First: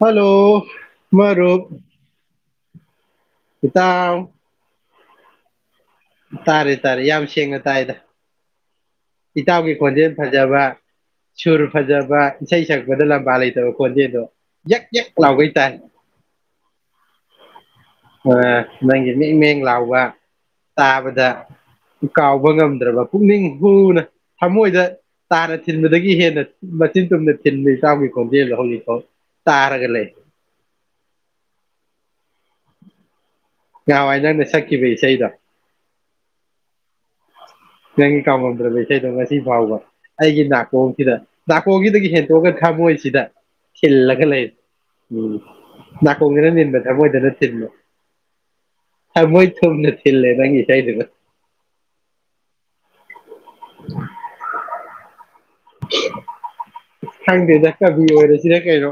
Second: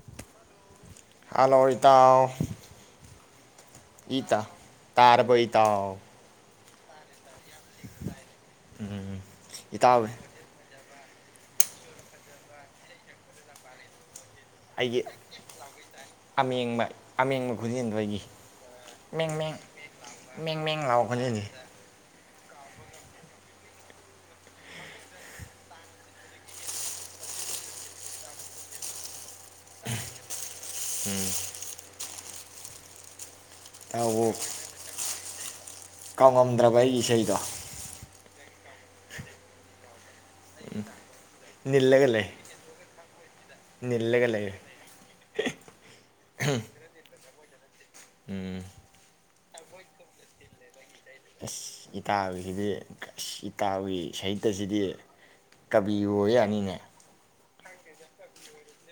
hello ꯃꯔꯨꯞ hello ꯏꯇꯥꯎ ꯏꯇꯥꯎ ꯇꯥꯔꯕꯣ ꯏꯇꯥꯎ ꯇꯥꯔꯦ ꯇꯥꯔꯦ ꯌꯥꯝ ꯁꯦꯡꯅ ꯇꯥꯏꯗ ꯏꯇꯥꯎꯒꯤ ꯏꯇꯥꯎ ꯈꯣꯟꯖꯦꯜ ꯐꯖꯕ ꯁꯨꯔ ꯐꯖꯕ ꯏꯁꯩ ꯁꯛꯄꯗ ꯂꯝꯕꯥ ꯂꯩꯇꯕ ꯈꯣꯟꯖꯦꯜꯗꯣ ꯌꯛ ꯑꯩꯒꯤ ꯌꯛ ꯂꯥꯎꯒꯩ ꯑꯃꯦꯡꯕ ꯑꯃꯦꯡꯕ ꯈꯨꯟꯖꯦꯜꯗꯣ ꯑꯩꯒꯤ ꯑ ꯅꯪꯒꯤ ꯃꯦꯡ ꯃꯦꯡ ꯂꯥꯎꯕ ꯃꯦꯡ ꯃꯦꯡ ꯂꯥꯎꯕ ꯇꯥꯕꯗ ꯈꯨꯟꯖꯦꯜꯁꯦ ꯀꯥꯎꯕ ꯉꯝꯗ꯭ꯔꯕ ꯄꯨꯛꯅꯤꯡ ꯍꯨꯅ ꯊꯃꯣꯏꯗ ꯇꯥꯅ ꯊꯤꯟꯕꯗꯒꯤ ꯍꯦꯟꯅ ꯃꯆꯤꯟ ꯇꯨꯝꯅ ꯊꯤꯟꯕ ꯏꯇꯥꯎꯒꯤ ꯈꯣꯟꯖꯦꯜꯗꯣ ꯍꯧꯖꯤꯛ ꯐꯥꯎ ꯇꯥꯔꯒ ꯂꯩ ꯎꯝ ꯅꯍꯥꯟꯋꯥꯏ ꯏꯇꯥꯎꯕꯨ ꯅꯪꯅ ꯁꯛꯈꯤꯕ ꯏꯁꯩꯗꯣ ꯀꯥꯎꯉꯝꯗ꯭ꯔꯕ ꯑꯩꯒꯤ ꯏꯁꯩꯗꯣ ꯅꯪꯒꯤ ꯀꯥꯎꯉꯝꯗ꯭ꯔꯕ ꯏꯁꯩꯗꯣ ꯉꯁꯤ ꯐꯥꯎꯕ ꯑꯩꯒꯤ ꯅꯥꯀꯣꯡꯁꯤꯗ ꯅꯥꯀꯣꯡꯁꯤꯗꯒꯤ ꯅꯤꯜꯂꯒ ꯂꯩ ꯍꯦꯟꯇꯣꯛꯑꯒ ꯊꯃꯣꯏꯁꯤꯗ ꯊꯤꯜꯂꯒ ꯅꯤꯜꯂꯒ ꯂꯩ ꯂꯩꯔꯦ ꯎꯝ ꯅꯥꯀꯣꯡꯁꯤꯅ ꯅꯤꯟꯕ ꯊꯃꯣꯏꯗꯅ ꯁꯤꯂꯣ ꯎꯝ ꯊꯃꯣꯏ ꯊꯨꯝꯅ ꯊꯤꯜꯂꯦ ꯅꯪꯒꯤ ꯏꯁꯩꯗꯨꯅ ꯑꯁ ꯏꯇꯥꯎꯁꯤꯗꯤ ꯑꯁ ꯏꯇꯥꯎꯒꯤ ꯁꯍꯤꯇꯁꯤꯗꯤ ꯀꯕꯤ ꯑꯣꯏ ꯌꯥꯅꯤꯅꯦ ꯈꯪꯗꯦꯗ ꯀꯕꯤ ꯑꯣꯏꯔꯁꯤꯅ ꯀꯩꯅꯣ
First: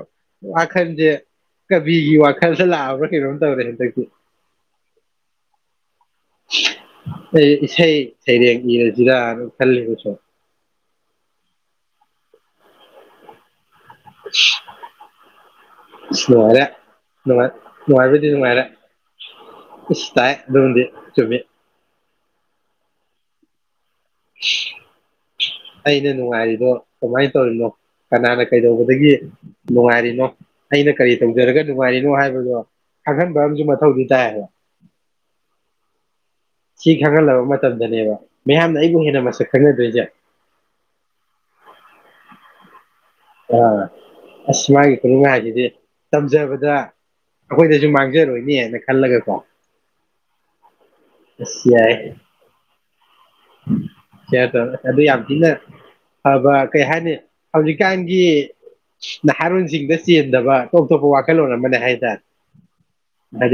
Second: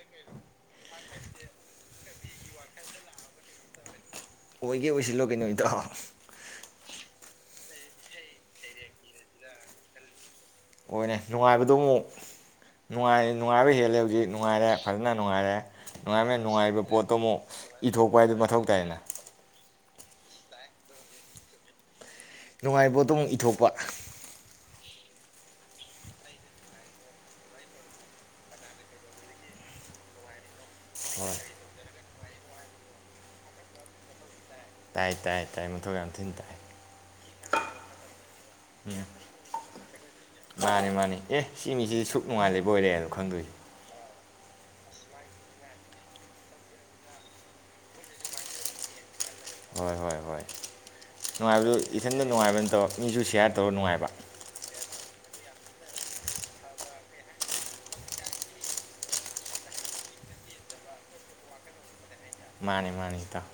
ꯋꯥꯈꯜꯁꯦ ꯀꯕꯤꯒꯤ ꯋꯥꯈꯜꯗ ꯂꯥꯛꯑꯕ꯭ꯔꯥ ꯀꯩꯅꯣꯝ ꯇꯧꯔꯦ ꯍꯟꯗꯛꯇꯤ ꯑꯣꯏꯒꯦ ꯑꯣꯏꯁꯤꯜꯂꯣ ꯀꯩꯅꯣ ꯏꯇꯥꯎ ꯑꯩ ꯏꯁꯩ ꯁꯩꯔꯦꯡ ꯏꯔꯁꯤꯔꯥꯅ ꯈꯜꯂꯤꯕꯁꯨꯝ ꯑꯣꯏꯅꯦ ꯅꯨꯡꯉꯥꯏꯕꯗꯣ ꯑꯃꯨꯛ ꯅꯨꯡꯉꯥꯏ ꯅꯨꯡꯉꯥꯏꯕ ꯍꯦꯜꯂ ꯈꯜꯂꯗꯤ ꯅꯨꯡꯉꯥꯏꯔꯦ ꯐꯖꯅ ꯅꯨꯡꯉꯥꯏꯔꯦ ꯅꯨꯡꯉꯥꯏ ꯅꯨꯡꯉꯥꯏꯔꯦ ꯅꯨꯡꯉꯥꯏꯔꯤꯕ ꯄꯣꯠꯇꯣ ꯑꯃꯨꯛ ꯅꯨꯡꯉꯥꯏ ꯏꯊꯣꯛꯄ ꯅꯨꯡꯉꯥꯏꯕꯗꯤ ꯍꯥꯏꯗ ꯃꯊꯧ ꯅꯨꯡꯉꯥꯏꯔꯦ ꯇꯥꯏꯌꯦꯅ ꯏꯁ ꯇꯥꯏ ꯑꯗꯨꯃꯗꯤ ꯆꯨꯝꯃꯤ ꯅꯨꯡꯉꯥꯏꯕ ꯑꯗꯨ ꯑꯃꯨꯛ ꯏꯊꯣꯛꯄ ꯑꯩꯅ ꯅꯨꯡꯉꯥꯏꯔꯤꯗꯣ ꯀꯃꯥꯏꯅ ꯇꯧꯔꯤꯅꯣ ꯀꯅꯥꯅ ꯀꯩꯗꯧꯕꯗꯒꯤ ꯅꯨꯡꯉꯥꯏꯔꯤꯅꯣ ꯑꯩꯅ ꯀꯔꯤ ꯍꯣꯏ ꯇꯧꯖꯔꯒ ꯅꯨꯡꯉꯥꯏꯔꯤꯅꯣ ꯍꯥꯏꯕꯗꯣ ꯈꯪꯍꯟꯕ ꯑꯃꯁꯨ ꯃꯊꯧꯗꯤ ꯇꯥꯏꯌꯦꯕ ꯇꯥꯏ ꯇꯥꯏ ꯇꯥꯏ ꯃꯊꯧ ꯌꯥꯝ ꯊꯤꯅꯥ ꯇꯥꯏ ꯁꯤ ꯈꯪꯍꯜꯂꯕ ꯃꯇꯝꯗꯅꯦꯕ ꯃꯤꯌꯥꯝꯅ ꯑꯩꯕꯨ ꯎꯝ ꯍꯦꯟꯅ ꯃꯁꯛ ꯈꯪꯅꯗꯣꯏꯁꯦ ꯃꯥꯅꯤ ꯃꯥꯅꯤ ꯑꯦ ꯁꯤꯃꯤꯁꯤ ꯁꯨꯨꯞ ꯅꯨꯡꯉꯥꯏꯅ ꯂꯩꯕꯨ ꯕꯣꯏꯔꯦꯅ ꯀꯅꯥꯅ ꯑꯁ ꯃꯥꯒꯤ ꯈꯨꯅꯨꯡ ꯍꯥꯏꯁꯤꯗꯤ ꯇꯝꯖꯕꯗ ꯑꯩꯈꯣꯏꯗꯁꯨ ꯃꯥꯡꯖꯔꯣꯏꯅꯦꯅ ꯈꯜꯂꯒꯀꯣ ꯍꯣꯏ ꯍꯣꯏ ꯍꯣꯏ ꯅꯨꯡꯉꯥꯏꯕꯗꯨ ꯏꯊꯟꯗ ꯅꯨꯡꯉꯥꯏꯕ ꯅꯥꯇꯕ ꯀꯥꯌꯥ ꯇꯧꯅꯤꯡꯉꯛꯑꯥꯗꯤ ꯌꯥꯝ ꯊꯤꯅꯥ ꯑꯕ ꯀꯩ ꯍꯥꯏꯅꯤ ꯍꯧꯖꯤꯛꯀꯥꯟꯒꯤ ꯅꯍꯥꯔꯣꯟꯁꯤꯡꯗ ꯆꯦꯟꯗꯕ ꯑꯣꯞꯇꯣꯞꯄ ꯋꯥꯈꯜꯂꯣꯟ ꯑꯃꯅꯦ ꯍꯥꯏꯇꯥꯔꯦ ꯃꯥꯅꯤ ꯃꯥꯅꯤ ꯏꯇꯥꯑꯣ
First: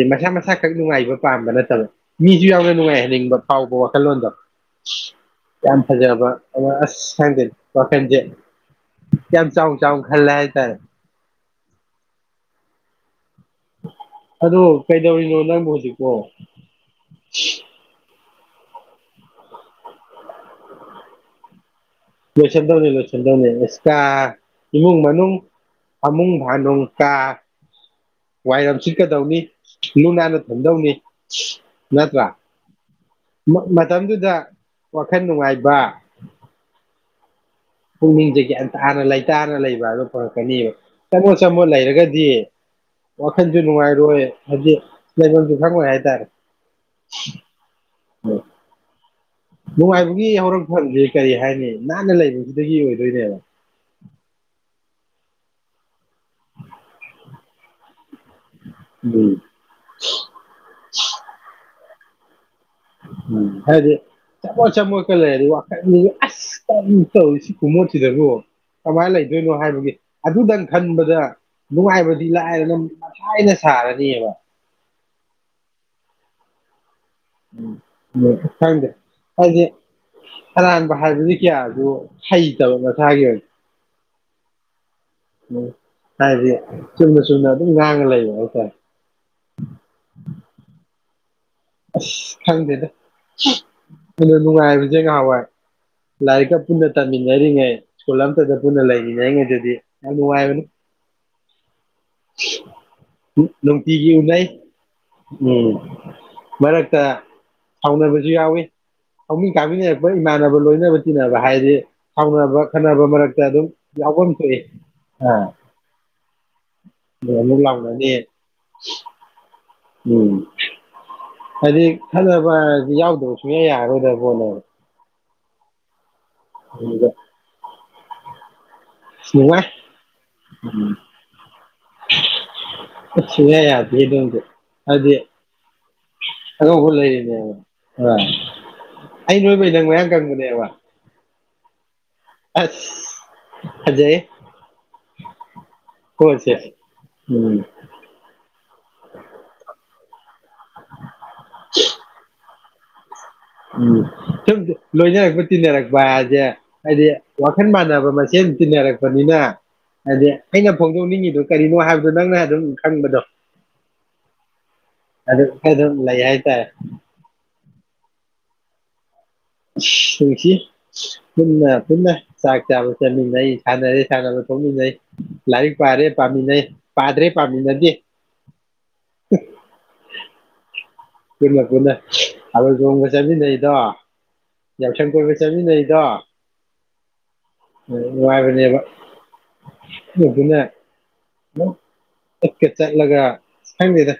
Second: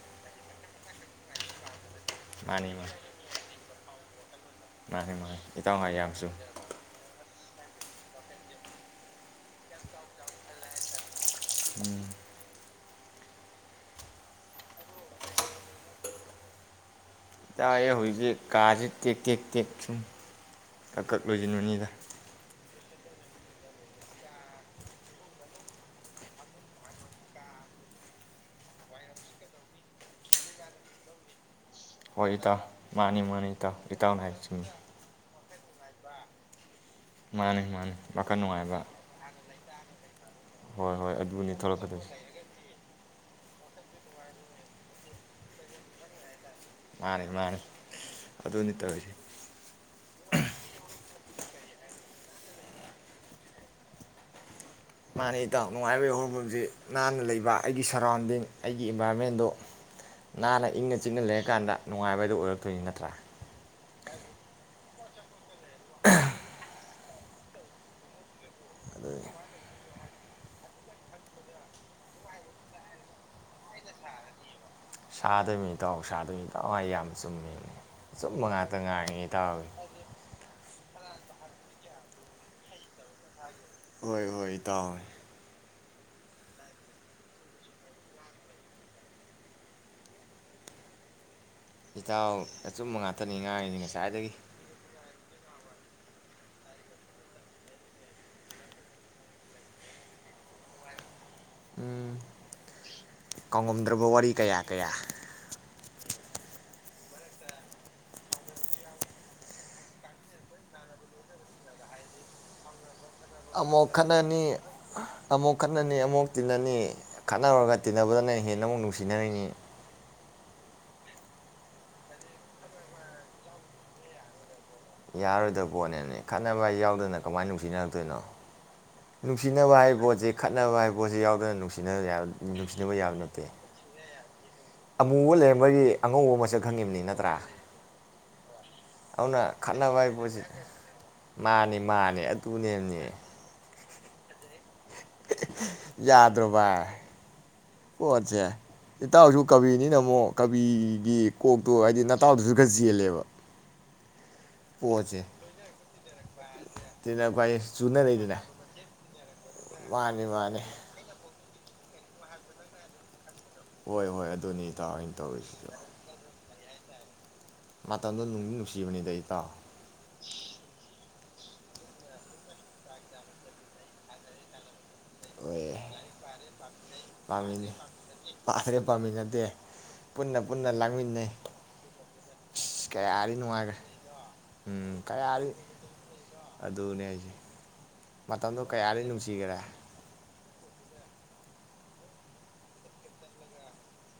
ꯁꯛ ꯅꯨꯡꯉꯥꯏꯕ ꯄꯥꯝꯕ ꯅꯠꯇꯕ ꯃꯤꯁꯨ ꯌꯥꯝꯅ ꯃꯥꯅꯤ ꯅꯨꯡꯉꯥꯏꯍꯟꯅꯤꯡꯕ ꯐꯥꯎꯕ ꯋꯥ ꯀꯜꯣꯟꯗ ꯃꯥꯅꯤ ꯃꯥꯅꯤ ꯏꯇꯥꯎ ꯌꯥꯝꯝ ꯍꯥꯏ ꯌꯥꯝ ꯐꯖꯕꯥ ꯆꯨꯝꯃꯤ ꯑ ꯑꯁ ꯈꯪꯗꯦ ꯋꯥꯈꯜꯁꯤ ꯌꯥꯝ ꯆꯥꯎꯅ ꯆꯥꯎꯅ ꯈꯥꯜꯂꯦ ꯍꯥꯏ ꯇꯥꯔꯦ ꯎꯝ ꯑꯗꯨ ꯀꯩꯗꯧꯔꯤꯅꯣ ꯅꯪꯕꯨ ꯍꯧꯖꯤꯛꯄꯣ ꯇꯥꯏꯌꯦ ꯍꯧꯖꯤꯛꯇꯤ ꯀꯥꯁꯦ ꯇꯦꯛ ꯇꯦꯛ ꯇꯦꯛ ꯁꯨꯝ ꯀꯛꯀꯛꯂꯣꯏꯖꯤꯜꯕꯅꯤꯅꯥ ꯂꯣꯏꯁꯟꯗꯧꯅꯤ ꯂꯣꯏꯁꯤꯟꯗꯧꯅꯤ ꯑꯦꯁ ꯀꯥ ꯏꯃꯨꯡ ꯃꯅꯨꯡ ꯐꯃꯨꯡ ꯐꯥꯅꯨꯡ ꯀꯥ ꯋꯥꯏꯔꯝ ꯁꯤꯠꯀꯗꯧꯅꯤ ꯂꯨ ꯅꯥꯟꯅ ꯊꯝꯗꯧꯅꯤ ꯅꯠꯇ꯭ꯔꯥ ꯍꯣꯏ ꯏꯇꯥꯎ ꯃꯥꯅꯤ ꯃꯥꯅꯤ ꯏꯇꯥꯎ ꯏꯇꯥꯎꯅ ꯃꯇꯝꯗꯨꯗ ꯍꯥꯏꯕ ꯆꯨꯝꯃꯤ ꯋꯥꯈꯜ ꯅꯨꯡꯉꯥꯏ ꯋꯥ ꯃꯥꯅꯤ ꯃꯥꯅꯤ ꯋꯥꯈꯜ ꯄꯨꯛꯅꯤꯡꯁꯤ ꯅꯨꯡꯉꯥꯏꯕ ꯒꯌ꯭ꯥꯟꯇꯥꯅꯥ ꯂꯩꯇꯥꯅ ꯂꯩꯕ ꯑꯗꯨ ꯐꯪꯂꯛꯀꯅꯦꯕꯥ ꯍꯣꯏ ꯍꯣꯏ ꯆꯥꯃꯣꯠ ꯑꯗꯨꯅꯤ ꯆꯥꯃꯣꯠ ꯊꯣꯛꯂꯛꯀꯗꯣꯏꯁꯦ ꯂꯩꯔꯒꯗꯤ ꯋꯥꯈꯟꯁꯨ ꯅꯨꯡꯉꯥꯏꯔꯣꯏ ꯍꯧꯖꯤꯛ ꯂꯩꯕꯁꯨ ꯈꯪꯉꯣꯏ ꯍꯥꯏꯇꯥꯔꯦ ꯃꯥꯅꯤ ꯃꯥꯅꯤ ꯑꯗꯨꯅꯤ ꯇꯧꯔꯤꯁꯦ ꯅꯨꯡꯉꯥꯏꯕꯒꯤ ꯍꯧꯔꯛꯐꯝꯁꯦ ꯀꯔꯤ ꯍꯥꯏꯅꯤ ꯅꯥꯟꯅ ꯂꯩꯕꯁꯤꯗꯒꯤ ꯑꯣꯏꯗꯣꯏꯅꯦꯕ ꯃꯥꯅꯦ ꯏꯇꯥꯎ ꯅꯨꯡꯉꯥꯏꯕꯒꯤ ꯍꯧꯔꯛꯐꯝꯁꯤ ꯅꯥꯟꯅ ꯂꯩꯕ ꯑꯩꯒꯤ ꯁꯛ ꯁꯔꯥꯎꯟꯗꯤꯡ ꯑꯩꯒꯤ ꯎꯝ ꯏꯟꯚꯥꯏꯔꯣꯟꯃꯦꯟꯗꯣ ꯅꯥꯟꯅ ꯏꯪꯅ ꯆꯤꯛꯅ ꯂꯩꯔꯛꯀꯥꯟꯗ ꯅꯨꯡꯉꯥꯏꯕꯗꯨ ꯑꯣꯏꯔꯛ ꯎꯝ ꯍꯥꯏꯗꯤ ꯆꯃꯣꯠ ꯆꯃꯣꯠꯀ ꯂꯩꯔꯗꯤ ꯋꯥꯈꯜꯅꯤ ꯑꯁ ꯀ ꯇꯧꯔꯤ ꯁꯤ ꯈꯨꯃꯣꯠꯁꯤꯗꯕꯨ ꯀꯃꯥꯏꯅ ꯂꯩꯗꯣꯏꯅꯣ ꯍꯥꯏꯕꯒꯤ ꯑꯗꯨꯗꯪ ꯈꯟꯕꯗ ꯅꯨꯡꯉꯥꯏꯕꯗꯤ ꯂꯥꯏꯔꯗꯥꯅꯥ ꯃꯊꯥ ꯍꯦꯟꯅꯥ ꯁꯥꯔꯅꯦꯕꯥ ꯁꯥꯗꯣꯏꯅꯤ ꯇꯥꯎ ꯁꯥꯗꯣꯏꯅꯤ ꯇꯧ ꯑꯩ ꯌꯥꯝ ꯆꯨꯝꯃꯤꯅꯦ ꯎꯃ ꯑꯆꯨꯝꯕ ꯉꯥꯛꯇ ꯈꯪꯗꯦ ꯉꯥꯡꯉꯤ ꯍꯥꯏꯗꯤ ꯏꯇꯥꯎꯒꯤ ꯑꯔꯟꯕ ꯍꯟꯅꯗꯤ ꯀꯌꯥꯁꯨ ꯍꯩꯇꯕ ꯃꯁꯥꯒꯤ ꯍꯣꯏ ꯍꯣꯏ ꯏꯇꯧ ꯎꯝ ꯍꯥꯏꯗꯤ ꯆꯨꯝꯅ ꯆꯨꯝꯅ ꯑꯗꯨꯝ ꯉꯥꯡꯉ ꯂꯩꯕ ꯍꯥꯏꯇꯥꯏ ꯑꯁ ꯏꯇꯥꯎ ꯈꯪꯗꯦꯗ ꯑꯆꯨꯝꯕ ꯉꯥꯛꯇꯅꯤ ꯉꯥꯡꯉꯤꯁꯤ ꯉꯁꯥꯏꯗꯒꯤ ꯅꯨꯡꯉꯥꯏꯕꯁꯦ ꯉꯍꯥꯏ ꯋꯥꯏ ꯂꯥꯏꯔꯤꯛꯀ ꯄꯨꯟꯅ ꯇꯝꯃꯤꯟꯅꯔꯤꯉꯩ ꯁ꯭ꯀꯨꯜ ꯑꯝꯇꯗ ꯄꯨꯟꯅ ꯂꯩꯃꯤꯟꯅꯔꯤꯉꯩꯗꯗꯤ ꯌꯥꯝ ꯅꯨꯡꯉꯥꯏꯔꯝꯃꯤ ꯎꯝ ꯀꯥꯎꯉꯝꯗ꯭ꯔꯕ ꯅꯨꯡꯇꯤꯒꯤ ꯋꯥꯔꯤ ꯎꯅꯩ ꯀꯌꯥ ꯀꯌꯥ ꯎꯝ ꯃꯔꯛꯇ ꯁꯥꯎꯅꯕꯁꯨ ꯌꯥꯎꯋꯤ ꯍꯧꯃꯤꯟ ꯀꯥꯃꯤꯟꯅꯔꯛꯄ ꯏꯃꯥꯟꯅꯕ ꯂꯣꯏꯅꯕ ꯇꯤꯟꯅꯕ ꯍꯥꯏꯗꯤ ꯁꯥꯎꯅꯕ ꯈꯠꯅꯕ ꯃꯔꯛ ꯑꯃꯨꯛ ꯈꯠꯅꯅꯤ ꯑꯃꯨꯛ ꯈꯠꯅꯅꯤ ꯑꯃꯨꯛ ꯇꯤꯟꯅꯅꯤ ꯑꯃꯨꯛ ꯈꯠꯅꯍꯔꯨꯔꯒ ꯂꯥꯎꯅꯅꯤ ꯇꯤꯟꯅꯕꯗꯅ ꯍꯦꯟꯅ ꯑꯃꯨꯛ ꯅꯨꯡꯁꯤꯅꯔꯤꯅꯤ ꯎꯝ ꯍꯥꯏꯗꯤ ꯈꯠꯅꯕ ꯍꯥꯏꯔꯗꯤ ꯌꯥꯎꯗꯕ ꯁꯨꯡꯌꯥ ꯌꯥꯔꯔꯣꯏꯗꯕ ꯄꯣꯠꯅꯦꯕ ꯌꯥꯔꯔꯣꯏꯗꯕ ꯄꯣꯠꯅꯦꯃꯤ ꯈꯠꯅꯕ ꯍꯥꯏ ꯑꯗꯨꯗ ꯌꯥꯎꯗꯅ ꯀꯃꯥꯏ ꯅꯨꯡꯁꯤꯅ ꯗꯣꯏꯅꯣ ꯑꯁ ꯅꯨꯡꯉꯥꯏ ꯅꯨꯡꯁꯤꯅꯕ ꯍꯥꯏꯕ ꯄꯣꯠꯁꯤ ꯈꯠꯅꯕ ꯍꯥꯏꯕ ꯄꯣꯠꯁꯤ ꯌꯥꯎꯗꯅ ꯅꯨꯡꯁꯤꯅ ꯅꯨꯡꯁꯤꯅꯕ ꯌꯥꯕ ꯑꯁ ꯅꯠꯇꯦ ꯁꯨꯡꯌꯥ ꯌꯥꯗꯦ ꯑꯗꯨꯝꯗꯤ ꯍꯥꯏꯗꯤ ꯑꯃꯨꯕ ꯂꯩꯔꯝꯕꯒꯤ ꯑꯉꯧꯕ ꯃꯁꯛ ꯑꯉꯧꯕ ꯈꯪꯉꯤꯕꯅꯤ ꯅꯠꯇ꯭ꯔꯥ ꯂꯩꯔꯤꯅꯦꯕ ꯑ ꯑꯩ ꯑꯗꯨꯅ ꯅꯣꯏꯕꯩ ꯈꯠꯅꯕ ꯃꯌꯥꯡ ꯍꯥꯏꯕ ꯄꯣꯠꯁꯤ ꯀꯪꯕꯅꯦꯕ ꯃꯥꯅꯤ ꯃꯥꯅ ꯑꯗꯨꯅꯦꯃꯤ ꯑꯁ ꯐꯖꯩ ꯌꯥꯗ꯭ꯔꯣ ꯄꯣꯠꯁꯦ ꯚꯥꯏ ꯎꯝ ꯄꯣꯠꯁꯦ ꯏꯇꯥꯎꯁꯨ ꯀꯕꯤꯅꯤꯅ ꯃꯨꯛ ꯀꯕꯤꯒꯤ ꯀꯣꯛꯇꯣ ꯍꯥꯏꯗꯤ ꯅꯇꯥꯎꯗꯁꯨ ꯒ ꯆꯦꯟꯂꯦꯕ ꯎꯝ ꯁꯨꯝ ꯂꯣꯏꯅꯔꯛꯄ ꯇꯤꯟꯅꯔꯛꯄ [unintelligible] ꯍꯥꯏꯗꯤ ꯑꯗꯨꯅ ꯑꯩꯈꯣꯏ ꯋꯥꯈꯜ ꯃꯥꯟꯅꯕ ꯆꯨꯅꯔꯛꯏꯗꯅ ꯃꯁꯦꯟ ꯇꯤꯟꯅꯔꯛꯄꯅꯤꯅ ꯃꯥꯅꯤ ꯍꯥꯏꯗꯤ ꯃꯥꯅꯤ ꯑꯩꯅ ꯐꯣꯡꯗꯣꯛꯅꯤꯡꯉꯤꯗꯨ ꯀꯔꯤꯅꯣ ꯍꯥꯏꯕꯗꯣ ꯅꯪꯅ ꯑꯗꯨꯝ ꯈꯪꯕꯗꯣ ꯍꯣꯏ ꯍꯣꯏ ꯑꯗꯨꯅꯤ ꯏꯇꯥꯎ ꯑꯩꯅ ꯑꯗꯨ ꯇꯧꯔꯤꯁꯤ ꯑꯗꯨꯝ ꯂꯩ ꯍꯥꯏꯇꯥꯔꯦ ꯃꯇꯝꯗꯣ ꯅꯨꯡꯗꯤ ꯅꯨꯡꯁꯤꯕꯅꯤꯗ ꯏꯇꯥꯎ ꯅꯨꯡꯁꯤ ꯄꯨꯟꯅ ꯄꯨꯟꯅ ꯆꯥꯛ ꯆꯥꯕ ꯆꯠꯃꯤꯟꯅꯩ ꯁꯥꯟꯅꯔꯦ ꯁꯥꯟꯅꯕꯥ ꯊꯣꯛꯃꯤꯟꯅꯩ ꯍꯣꯏ ꯂꯥꯏꯔꯤꯛ ꯄꯥꯔꯦ ꯄꯥꯃꯤꯟꯅꯩ ꯄꯥꯗ꯭ꯔꯦ ꯄꯥꯝꯃꯤꯟꯅꯩ ꯄꯥꯃꯤꯟꯅꯗꯦ ꯄꯥꯗ꯭ꯔꯦ ꯄꯥꯝꯃꯤꯟꯅꯗꯦ ꯄꯨꯟꯅ ꯄꯨꯟꯅ ꯂꯥꯡꯃꯤꯟꯅꯩ ꯄꯨꯟꯅ ꯄꯨꯟꯅ ꯊꯕꯜ ꯑꯁ ꯆꯣꯡꯕ ꯀꯌꯥꯗꯤ ꯆꯠꯃꯤꯟꯅꯩꯗꯣ ꯅꯨꯡꯉꯥꯏꯈ꯭ꯔꯦ ꯌꯥꯎꯁꯪ ꯀꯣꯏꯕ ꯆꯠꯃꯤꯟꯅꯩꯗꯣ ꯗꯨꯅꯦ ꯍꯥꯏꯁꯦ ꯃꯇꯝꯗꯣ ꯅꯨꯡꯉꯥꯏꯕꯅꯦꯕ ꯀꯌꯥꯗꯤ ꯅꯨꯡꯁꯤꯒꯔꯦ ꯑꯗꯨꯅ ꯆꯠꯀ ꯆꯠꯂꯒ ꯈꯪꯗꯦꯗ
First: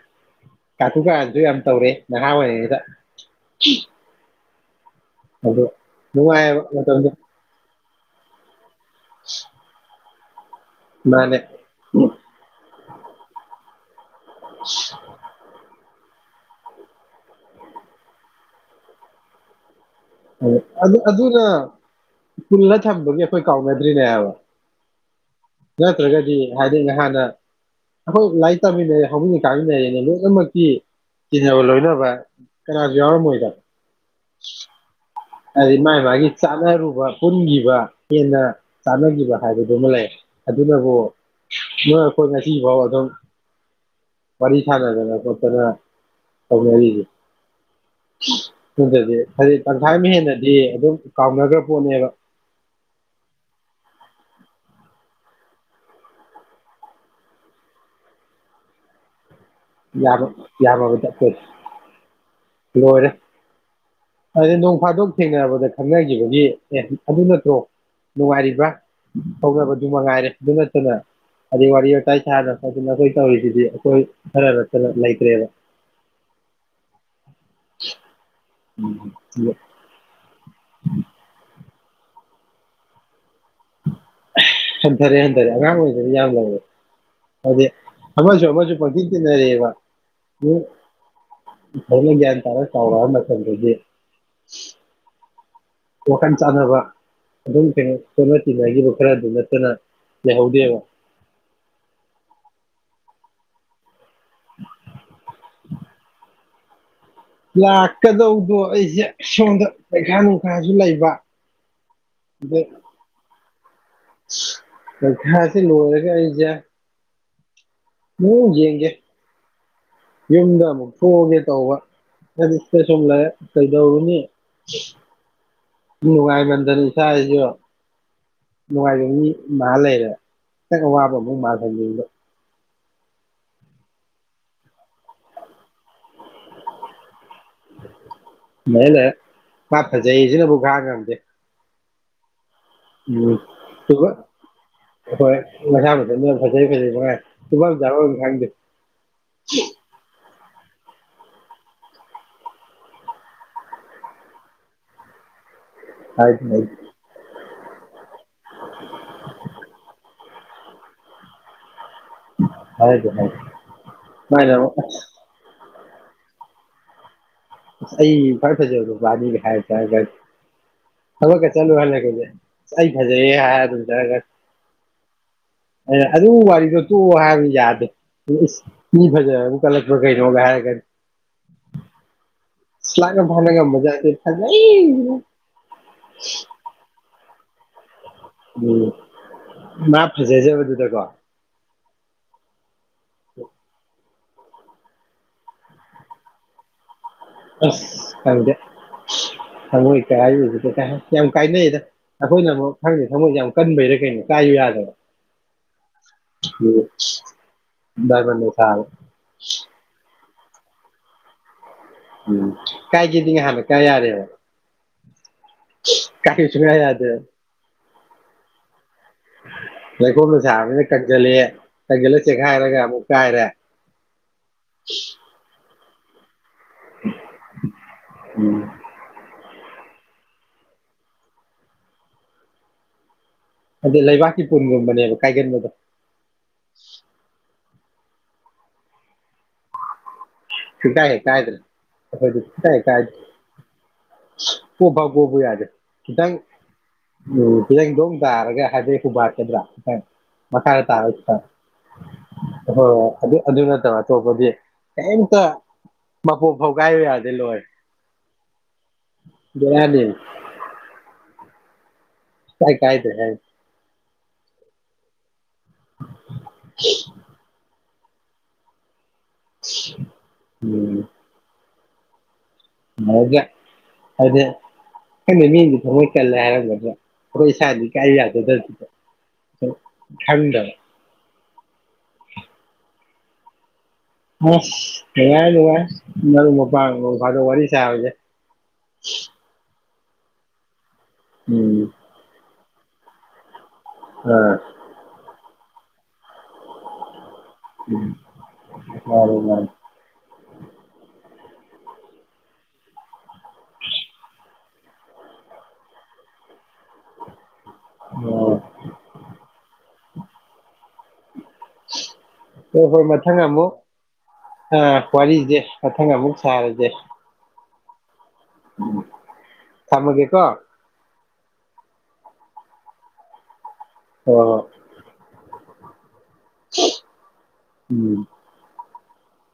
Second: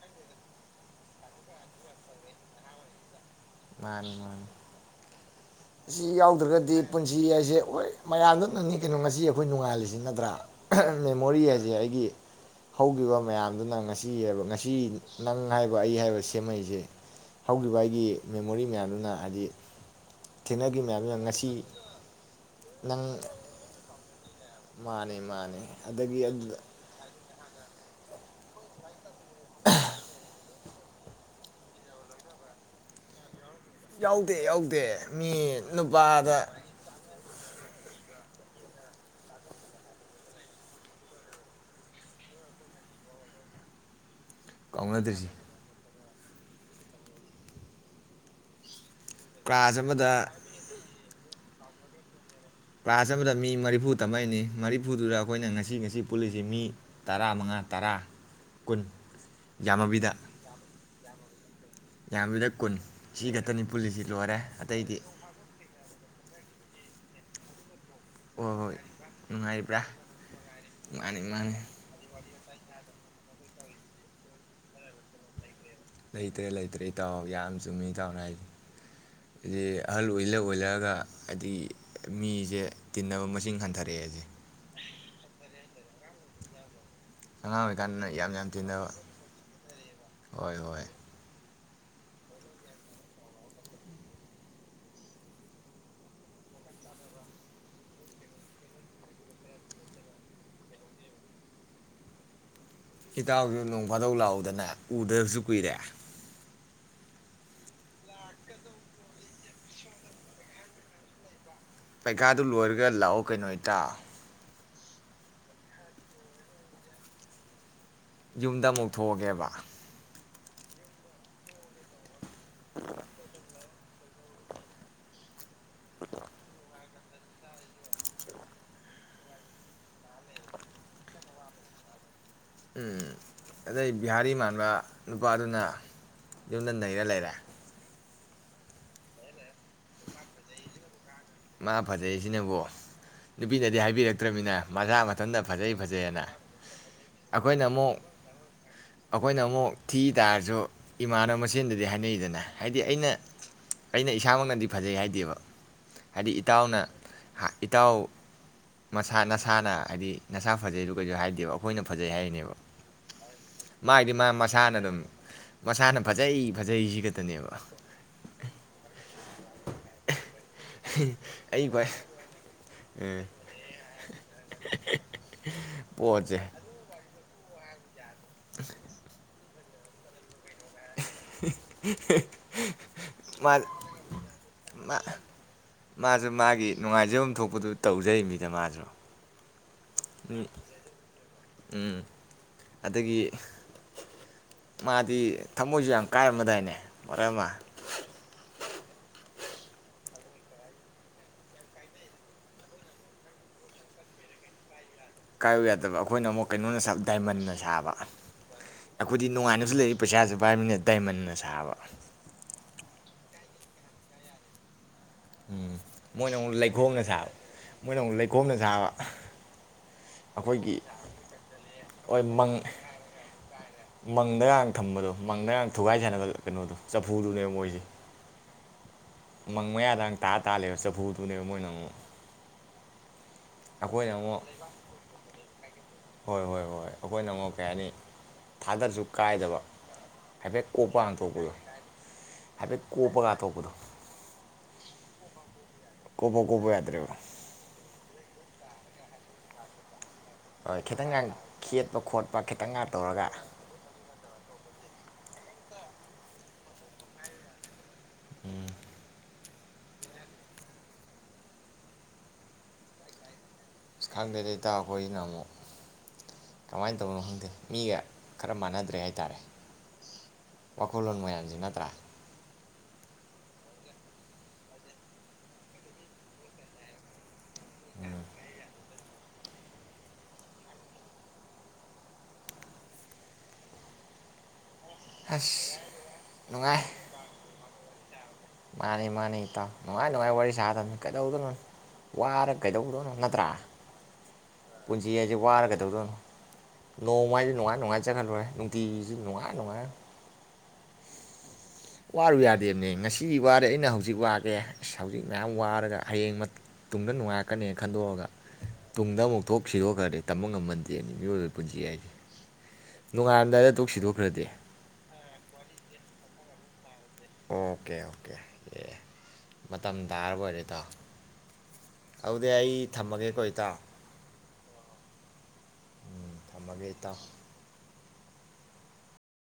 ꯀꯥꯇꯨ ꯀꯥꯔꯟꯁꯨ ꯌꯥꯝ ꯇꯧꯔꯦ ꯅꯍꯥ ꯑꯣꯏꯔꯤꯉꯩꯗ ꯃꯥꯅꯤ ꯃꯥꯅꯤ ꯑꯗꯨ ꯁꯤ ꯅꯨꯡꯉꯥꯏꯕ ꯌꯥꯎꯗ꯭ꯔꯒꯗꯤ ꯃꯇꯝꯗꯣ ꯄꯨꯟꯁꯤ ꯍꯥꯏꯁꯦ ꯍꯣꯏ ꯃꯌꯥꯝ ꯗꯨ ꯅꯪꯏ ꯀꯩꯅꯣ ꯉꯁꯤ ꯑꯩꯈꯣꯏ ꯅꯨꯉꯥꯏꯍꯜꯂꯤꯁꯤ ꯁꯤꯖꯤꯟꯅꯗ꯭ꯔꯥ ꯃꯥꯅꯦ ꯃꯦꯃꯣꯔꯤ ꯍꯥꯏꯁꯦ ꯍꯥꯏꯗꯤ ꯍꯧꯈꯤꯕ ꯃꯌꯥꯝꯗꯨꯅ ꯉꯁꯤ ꯁꯤꯕ ꯉꯁꯤ ꯅꯪ ꯍꯥꯏꯕ ꯑꯗꯨꯒ ꯑꯩ ꯍꯥꯏꯕ ꯁꯦꯝꯃꯛꯏꯁꯦ ꯍꯧꯈꯤꯕ ꯑꯩꯒꯤ ꯃꯦꯃꯣꯔꯤ ꯃꯌꯥꯝꯗꯨꯅ ꯍꯥꯏꯗꯤ ꯑꯣ ꯊꯦꯡꯅꯈꯤ ꯑꯗꯨ ꯃꯌꯥꯝꯗꯨꯅ ꯑꯗꯨꯅ ꯉꯁꯤ ꯄꯨ ꯄꯨꯜꯟꯅ ꯊꯝꯕꯒꯤ ꯑꯩꯈꯣꯏ ꯀꯥꯎꯅꯗ꯭ꯔꯤꯅꯦ ꯍꯥꯏꯕ ꯃꯥꯅꯤ ꯃꯥꯅꯦ ꯑꯗꯒꯤ ꯅꯠꯇ꯭ꯔꯒꯗꯤ ꯑꯗꯨꯗ ꯍꯥꯏꯗꯤ ꯍꯥꯟꯅ ꯑꯩꯈꯣꯏ ꯂꯥꯏꯔꯤꯛ ꯇꯥꯃꯤꯟꯅꯔꯦ ꯍꯧꯃꯤꯟꯅꯩ ꯀꯥꯃꯤꯟꯅꯔꯦꯅ ꯂꯣꯏꯅꯃꯛꯀꯤ ꯆꯤꯟꯅꯕ ꯂꯣꯏꯅꯕ ꯀꯅꯥꯁꯨ ꯌꯥꯎꯔꯝꯃꯣꯏꯗ ꯌꯥꯎꯗꯦ ꯌꯥꯎꯗꯦ ꯃꯤ ꯑꯗꯨꯗꯤ ꯃꯥꯥꯏ ꯃꯥꯒꯤ ꯅꯨꯄꯥꯗ ꯆꯥꯅꯔꯨꯕ ꯄꯨꯟꯈꯤꯕ ꯍꯦꯟꯅ ꯆꯥꯅꯈꯤꯕ ꯍꯥꯏꯕꯗꯨꯃ ꯂꯩ ꯑꯗꯨꯅꯕꯨ ꯅꯣꯏ ꯑꯩꯈꯣꯏ ꯉꯁꯤ ꯐꯥꯎ ꯑꯗꯨꯝ ꯋꯥꯔꯤꯁꯥꯅꯗꯅ ꯀꯥꯎꯅꯗ꯭ꯔꯤꯁꯤ ꯈꯣꯠꯇꯅ ꯇꯧꯅꯔꯤꯁꯤ ꯅꯠꯇ꯭ꯔꯗꯤ ꯍꯥꯏꯗꯤ ꯀ꯭ꯂꯥꯁ [unintelligible] ꯊꯃ ꯑꯃꯗ ꯍꯦꯟꯅꯗꯤꯌꯦ ꯑꯗꯨꯝ ꯀꯥꯎꯅꯈ꯭ꯔ ꯄꯣꯠꯅꯦꯕ ꯀ꯭ꯂꯥꯁ ꯑꯃꯗ ꯃꯤ ꯃꯔꯤꯐꯨ ꯇꯝꯃꯛꯏꯅꯤ ꯃꯔꯤꯐꯨꯗꯨꯗ ꯑꯩꯈꯣꯏꯅ ꯉꯁꯤ ꯉꯁꯤ ꯄꯨꯜꯂꯤꯁꯤ ꯃꯤ ꯇꯔꯥ ꯃꯉꯥ ꯇꯔꯥ ꯀꯨꯟ ꯌꯥꯕ ꯌꯥꯝꯃꯕꯅꯤ ꯆꯠꯇꯣꯏ ꯌꯥꯝꯕꯗ ꯀꯨꯟ ꯁꯤ ꯈꯛꯇꯅꯤ ꯄꯨꯜꯂꯤꯁꯤ ꯂꯣꯏꯔꯦ ꯑꯗꯨ ꯅꯣꯡ ꯑꯇꯩꯗꯤ ꯐꯥꯗꯣꯛ ꯊꯦꯡꯅꯕꯗ ꯈꯪꯅꯈꯤꯕꯒꯤ ꯑꯦ ꯑꯗꯨ ꯅꯠꯇ꯭ꯔꯣ ꯍꯣꯏ ꯅꯨꯡꯉꯥꯏꯔꯤꯕ꯭ꯔꯥ ꯍꯣꯏ ꯅꯨꯡꯉꯥꯏꯔꯤꯕ꯭ꯔꯥ ꯀꯧꯅꯕꯗꯨ ꯃꯉꯥꯏꯔꯦ ꯑꯗꯨ ꯅꯠꯇꯅ ꯃꯥꯅꯤ ꯃꯥꯅꯤ ꯑꯗꯩ ꯋꯥꯔꯤ ꯋꯥꯇꯥꯏ ꯁꯥꯥꯅ ꯑꯗꯨꯅ ꯑꯩꯈꯣꯏ ꯇꯧꯔꯤꯁꯤꯗꯤ ꯑꯩꯈꯣꯏ ꯈꯔꯒ ꯆꯠꯂ ꯂꯩꯇ꯭ ꯔꯦꯕ ꯂꯩꯇ꯭ꯔꯦ ꯂꯩꯇ꯭ꯔꯦ ꯏꯇꯥꯎ ꯌꯥꯝ ꯆꯨꯝꯃꯤ ꯏꯇꯥꯎꯅ ꯍꯥꯏꯁꯦ ꯑꯗꯤ ꯑꯍꯜ ꯑꯣꯏ ꯂꯧ ꯕꯣꯏꯂꯔꯒ ꯍꯥꯏꯗꯤ ꯃꯤꯁꯦ ꯇꯤꯟꯅꯕ ꯃꯁꯤꯡ ꯍꯟꯊꯔꯦ ꯍꯟꯊꯥꯔꯦ ꯍꯟꯊꯥꯔꯦ ꯑꯉꯥꯡ ꯑꯣꯏ ꯌꯥ ꯇꯦ ꯑꯉꯥꯡ ꯑꯗꯦ ꯑꯣꯏꯔꯤꯀꯥꯟꯗꯅ ꯌꯥꯝ ꯑꯃꯁꯨ ꯌꯥꯝ ꯑꯃꯁꯨ ꯄ ꯇꯤꯟꯅꯕ ꯆꯤꯟꯇꯅꯔꯦ ꯏꯕ ꯍꯣꯏ ꯎꯝ ꯍꯣꯏ ꯐꯂ ꯟ ꯇꯔ ꯆꯥꯎꯥꯎ ꯅ ꯆꯟ꯭ꯔꯒꯤ ꯋꯥꯈꯜ ꯆꯥꯟꯅꯕ ꯑꯗꯨꯝ ꯀꯩꯅꯣ ꯁꯣꯠꯅ ꯇꯤꯟꯅꯈꯤꯕ ꯈꯔꯗꯨ ꯅꯠꯇꯅ ꯂꯩꯍꯧꯗꯦꯕ ꯀꯤꯇꯥꯕ ꯌ ꯂꯣꯡ ꯃꯙꯧ ꯂꯥꯛꯎꯗꯅ ꯎꯗꯕꯁꯨ ꯀꯨꯏꯔꯦ ꯂꯥꯛꯀꯗꯧꯗꯣ ꯑꯩꯁꯦ ꯁꯣꯝꯗ ꯄꯩꯈꯥ ꯅꯨꯡꯈꯥꯁꯨ ꯂꯩꯕ ꯄꯩꯈꯥꯗꯨ ꯂꯣꯏꯔꯒ ꯂꯥꯛꯑꯣ ꯀꯩꯅꯣꯗ ꯇ ꯈꯁꯤ ꯂꯔꯖ ꯌꯨꯝꯗ ꯑꯃꯨꯛꯊꯣꯛꯑꯒꯦꯕ ꯌꯨꯝꯗ ꯑꯃꯨꯛ ꯊꯣꯛꯑꯒꯦ ꯇꯧꯕ ꯍꯥꯏ ꯁꯨꯝ ꯂꯩ ꯀꯩꯗꯧꯔꯨꯅꯤ ꯃꯤ ꯋꯥꯥꯏꯕꯟꯗꯅꯤ ꯏꯁꯁꯤꯁꯨ ꯅꯨꯡꯉꯥꯏꯕ ꯃꯤ ꯃꯍꯥ ꯂꯩꯔꯦ ꯈꯤꯇꯪ ꯑꯋꯥꯕ ꯑꯃꯨꯛ ꯃꯥꯥꯜ ꯊꯪꯖꯕꯗꯣ ꯎꯝ ꯑꯗꯩ ꯕꯤꯍꯥꯔꯤ ꯃꯥꯟꯕ ꯅꯨꯄꯥꯗꯨꯅ ꯌꯨꯝꯗ ꯅꯩꯔ ꯂꯩꯔꯦ ꯃꯅꯦ ꯃꯥ ꯐꯖꯩꯁꯤꯅꯕꯨ ꯈꯔ ꯉꯝꯗꯦ ꯃꯥ ꯐꯖꯩꯁꯤꯅꯕꯣ ꯎꯝ ꯅꯨꯄꯤꯅꯗꯤ ꯑꯗꯨꯒ ꯍꯥꯏꯕꯤꯔꯛꯇ꯭ꯔꯕꯅꯤꯅ ꯃꯁꯥ ꯍꯣꯏ ꯃꯊꯟꯇ ꯐꯖꯩ ꯃꯁꯥ ꯐꯖꯩꯑꯅ ꯃꯊꯟꯇ ꯐꯖꯩ ꯐꯖꯩ ꯃꯉꯥꯏ ꯑꯩꯈꯣꯏꯅ ꯇꯨꯐꯝ ꯑꯃꯨꯛ ꯆꯥꯐꯝ ꯈꯪꯗꯦ ꯑꯩꯈꯣꯏꯅ ꯑꯃꯨꯛ ꯊꯤ ꯇꯥꯔꯁꯤ ꯁ ꯏꯃꯥꯅꯕ ꯃꯆꯦꯟꯗꯗꯤ ꯍꯥꯏꯅꯩꯗꯅ ꯍꯥꯏꯗꯤ ꯑꯩꯅ ꯑꯩꯅ ꯏꯁꯥꯃꯛꯅꯗꯤ ꯐꯖꯩ ꯍꯥꯏꯗꯦꯕ ꯍꯥꯏꯗꯤ ꯏꯇꯥꯎꯅ ꯏꯇꯥꯎ ꯃꯁꯥ ꯅꯁꯥꯅ ꯍꯥꯏꯗꯤ ꯅꯁꯥ ꯐꯖꯩꯗꯨ ꯀꯩꯁꯨ ꯍꯥꯏꯗꯦꯕ ꯑꯩꯈꯣꯏꯅ ꯐꯖꯩ ꯍꯥꯏꯔꯤꯅꯦꯕ ꯍꯥꯏꯗꯤ ꯍꯥꯏ ꯃꯥꯒꯤꯗꯤ ꯃꯥ ꯃꯥꯅ ꯑꯃꯨꯛ ꯃꯁꯥꯅ ꯑꯁ ꯑꯗꯨꯝ ꯃꯁꯥꯅ ꯐꯖꯩ ꯐꯖꯩꯁꯤꯒ ꯑꯩ ꯐꯔꯐꯦꯖ ꯍꯥꯏ ꯇꯒ ꯊꯕꯛꯀ ꯑꯩ ꯆꯠꯂꯨ ꯈ꯭ꯋꯥꯏ ꯍꯥꯏꯜꯂ ꯑꯩꯈꯁꯦ ꯑꯁ ꯑꯩ ꯐꯖꯩꯑꯦ ꯍꯥꯏꯔ ꯑꯗꯨꯝ ꯆꯠꯂꯒ ꯑꯩꯅ ꯑꯗꯨ ꯄꯣꯠꯁꯦ ꯋꯥꯔꯤꯗꯣ ꯇ ꯋꯥꯍ ꯌꯥꯗ ꯌꯦ ꯃꯤ ꯐꯖ ꯀꯂꯛꯄ ꯀꯩ ꯔꯣꯂ ꯍꯥꯏ [inaudible] ꯒ ꯃꯥ ꯐꯒ ꯃꯖꯦ ꯊꯖ ꯃꯥ ꯑꯗꯨꯗꯨꯠ ꯇꯧꯖꯔꯤ ꯃꯤꯗ ꯃꯥꯁꯨ ꯃꯥ ꯎꯝ ꯐꯖꯖꯕꯗꯨꯗꯀꯣ ꯎꯝ ꯑꯗꯒꯤ ꯃꯥꯗꯤ ꯊꯃꯣꯏꯁꯨ ꯌꯥꯝ ꯀꯥꯏꯔꯝꯃꯗꯥꯏꯅꯦ ꯃꯔꯛ ꯑꯃ ꯑꯁ ꯈꯪꯗꯦ ꯊꯃꯣꯏ ꯀꯥꯏꯕꯁꯤꯗ ꯌꯥꯝ ꯀꯥꯏꯅꯩꯗ ꯑꯩꯈꯣꯏꯅ ꯑꯃꯨꯛ ꯈꯪꯗꯦ ꯊꯃꯣꯏꯁꯦ ꯌꯥꯝ ꯀꯟꯕꯩꯔ ꯀꯩꯅꯣ ꯀꯥꯏꯌꯨ ꯌꯥꯗꯕ ꯀꯥꯏꯌꯨ ꯌꯥꯗꯕ ꯑꯩꯈꯣꯏꯅ ꯑꯃꯨꯛ ꯀꯩꯅꯣꯅ ꯗꯥꯏꯃꯟꯅ ꯁꯥꯕ ꯗꯥꯏꯃꯟꯅ ꯁꯥꯕ ꯑꯩꯈꯣꯏꯗꯤ ꯅꯨꯡꯉꯥꯏꯅꯁꯨ ꯂꯩꯔꯤ ꯄꯩꯁꯥꯁꯨ ꯄꯥꯏꯕꯅꯤꯅ ꯗꯥꯏꯃꯟꯅ ꯁꯥꯕ ꯎꯝ ꯀꯥꯏꯒꯦꯗꯤ ꯅꯍꯥꯟꯟ ꯀꯥꯏ ꯌꯥꯔꯦꯕ ꯎꯝ ꯃꯣꯏꯅ ꯀꯥꯏꯌꯨ ꯑꯃꯨꯛ ꯁꯨꯡꯌꯥ ꯂꯩꯈꯣꯝꯅ ꯌꯥꯗꯦ ꯁꯥꯕ ꯃꯣꯏꯅ ꯑꯃꯨꯛ ꯂꯩꯈꯣꯝꯅ ꯁꯥꯕ ꯂꯩꯈꯣꯝꯅ ꯑꯩꯈꯣꯏꯒꯤ ꯁꯥꯕꯅꯤꯅ ꯀꯛꯁꯤꯜꯂꯦ ꯀꯛꯁꯤꯜꯂ ꯍꯣꯏ ꯃꯪ ꯆꯦꯈꯥꯏꯔꯒ ꯑꯃꯨꯛ ꯀꯥꯏꯔꯦ ꯃꯪꯗꯒ ꯊꯝꯕꯗꯣ ꯃꯪꯗꯒ ꯊꯨꯒꯥꯏ ꯁꯥꯅꯕꯗꯣ ꯀꯩꯅꯣꯗꯣ ꯆꯐꯨꯗꯨꯅꯦꯕ ꯃꯣꯏꯁꯦ ꯎꯝ ꯃꯪ ꯃꯌꯥꯗ ꯇꯥ ꯇꯥꯔꯒ ꯂꯩꯕ ꯆꯐꯨꯗꯨꯅꯦꯕ ꯃꯣꯏꯅ ꯑꯃꯨꯛ ꯑꯗꯩ ꯑꯩꯈꯣꯏꯅ ꯑꯃꯨꯛ ꯂꯩꯕꯥꯛꯀꯤ ꯄꯨꯟꯒꯨꯝꯕꯅꯦꯕ ꯀꯥꯏꯒꯟꯕꯗꯣ ꯍꯣꯏ ꯍꯣꯏ ꯍꯣꯏꯣꯏ ꯑꯩꯈꯣꯏꯅ ꯑꯃꯨꯛ ꯀꯩ ꯍꯥꯏꯅꯤ ꯊꯥꯗꯔꯁꯨ ꯀꯥꯏꯗꯕ ꯍꯥꯏꯐꯦꯠ ꯁꯨ ꯀꯣꯞꯄ ꯀꯥꯏ ꯍꯦꯛ ꯍꯥꯡꯇꯣꯛꯄꯗꯣ ꯀꯥꯏꯗ꯭ꯔꯦ ꯑꯩꯈꯣꯏꯗꯤ ꯁꯨꯀꯥꯏ ꯍꯥꯏꯐꯦꯠ ꯍꯦꯛ ꯀꯥꯏꯗ꯭ꯔꯦ ꯀꯣꯞꯄ ꯉꯥꯛꯊꯣꯛꯄꯗꯣ ꯀꯣꯞꯐꯥꯎ ꯐꯥꯎ ꯀꯣꯞꯄꯨ ꯌꯥꯗ꯭ꯔꯦ ꯈꯤꯇꯪ ꯀꯣꯞꯄ ꯀꯣꯞꯄ ꯌꯥꯗ꯭ꯔꯦꯕ ꯇꯥꯔꯒ ꯍꯥꯏꯗꯤ ꯍꯨꯕꯥꯠ ꯀꯗ꯭ꯔ ꯈꯤꯇꯪ ꯍꯣꯏ ꯃꯈꯥꯗ ꯇꯥꯔ ꯈꯤꯇꯪꯒ ꯈꯦꯠꯄ ꯈꯣꯠꯄ ꯈꯤꯇꯪꯒ ꯍꯣꯏ ꯍꯣꯏ ꯇꯧꯔꯒ ꯑꯗꯨ ꯑꯗꯨ ꯅꯠꯇꯕ ꯑꯇꯣꯞꯄꯗꯤ ꯃꯄꯣꯞ ꯐꯥꯎ ꯀꯥꯏꯌꯨ ꯌꯥꯗꯦ ꯂꯣꯏꯔꯦ ꯎꯝ ꯚꯦꯔꯥꯅꯤꯃꯦ ꯁꯨ ꯀꯥꯏ ꯀꯥꯏꯗ꯭ꯔꯦ ꯍꯥꯏꯃꯤ ꯑꯁ ꯈꯪꯗꯦꯗ ꯏꯇꯥꯎ ꯑꯩꯈꯣꯏꯁꯤꯅ ꯑꯃꯨꯛ ꯀꯃꯥꯏꯅ ꯇꯧꯕꯅꯣ ꯈꯪꯗꯦ ꯃꯤꯒ ꯈꯔ ꯃꯥꯟꯅꯗ꯭ꯔꯦ ꯍꯥꯏ ꯍꯥꯏꯇꯥꯔꯦ ꯋꯥꯈꯜꯂꯣꯟ ꯃꯌꯥꯝꯁꯤ ꯅꯠꯇ꯭ꯔꯥ ꯃꯥꯅꯗꯔꯦ ꯍꯥꯏꯗꯤ ꯑꯩꯈꯣꯏꯅ ꯃꯤꯒꯤ ꯊꯃꯣꯏ ꯀꯟꯂꯦ ꯍꯥꯏꯔꯝꯒꯗ꯭ꯔ ꯑꯩꯈꯣꯏ ꯏꯁꯥꯅꯗꯤ ꯀꯥꯏꯌꯨ ꯌꯥꯖꯗꯕꯤꯗꯣ ꯈꯟꯗꯕ ꯑꯁ ꯅꯨꯡꯉꯥꯏꯔꯦ ꯑꯁ ꯅꯨꯡꯉꯥꯏꯔꯦ ꯃꯔꯨꯞ ꯅꯨꯡꯉꯥꯏ ꯃꯄꯥꯡ ꯅꯣꯡ ꯐꯥꯗꯣꯛ ꯋꯥꯔꯤ ꯌꯥꯕꯖꯦ ꯃꯥꯅꯤ ꯃꯥꯅꯤ ꯏꯇꯥꯎ ꯅꯉꯥꯏꯅꯨꯡꯉꯥꯏ ꯋꯥꯔꯤ ꯁꯥꯒꯗꯝ ꯀꯩꯗꯧꯗꯅꯣ ꯎꯝ ꯋꯥꯔ ꯀꯩꯗꯧꯗꯣꯅꯣ ꯅꯠꯇ꯭ꯔꯥ ꯑꯥ ꯄꯨꯟꯁꯤ ꯍꯥꯏꯖꯦ ꯋꯥꯔꯒ ꯀꯗꯧꯗꯣꯏꯅꯣ ꯅꯣꯡꯃꯥꯏ ꯅꯨꯡꯉꯥꯏ ꯅꯨꯡꯉꯥꯏ ꯎꯝ ꯆꯠꯈ ꯂꯣꯏꯔꯦ ꯅꯨꯡꯇꯤꯒꯤꯖꯨ ꯃꯥꯅꯤ ꯅꯨꯡꯉꯥꯏꯔ ꯃꯥꯅꯤ ꯅꯨꯡꯉꯥꯏꯔ ꯋꯥꯔꯨ ꯌꯥꯗꯦꯝꯅꯦ ꯉꯁꯤꯗꯤ ꯋꯥꯔꯦ ꯑꯩꯅ ꯍꯧꯖꯤꯛ ꯋꯥꯒꯦ ꯑꯁ ꯍꯧꯖꯤꯛ ꯃꯌꯥꯝ ꯋꯥꯔꯒ ꯍꯌꯦꯡ ꯇꯨꯡꯗ ꯅꯨꯡꯉꯥꯏ ꯀꯅꯦ ꯈꯟꯗꯣꯛꯑꯒ ꯑꯣ ꯇꯨꯡꯗ ꯑꯃꯨꯛ ꯊꯣꯛ ꯁꯤꯗꯣꯛꯈ꯭ꯔꯗꯤ ꯇꯝꯕ ꯉꯝꯕ ꯅꯠ ꯌꯦ ꯃꯤꯑꯣꯏ ꯍꯣꯏ ꯍꯣꯏ ꯃꯊꯪ ꯑꯃꯨꯛ ꯇꯣꯛ ꯁꯤꯗꯣꯛꯈ꯭ꯔꯗꯤ ꯑꯥ ꯋꯥꯔꯤꯁꯦ ꯃꯊꯪ ꯑꯃꯨꯛ ꯁꯥꯔꯁꯦ ꯑꯣꯀꯦ ꯑꯦ ꯊꯝꯃꯒꯦ ꯀꯣ ꯍꯧꯗꯤ ꯑꯩ ꯊꯝꯃꯒꯦꯀꯣ ꯏꯇꯥꯎ ꯑꯣ ꯎꯝ ꯊꯝꯃꯒꯦ ꯏꯇꯥꯎ ꯎꯝ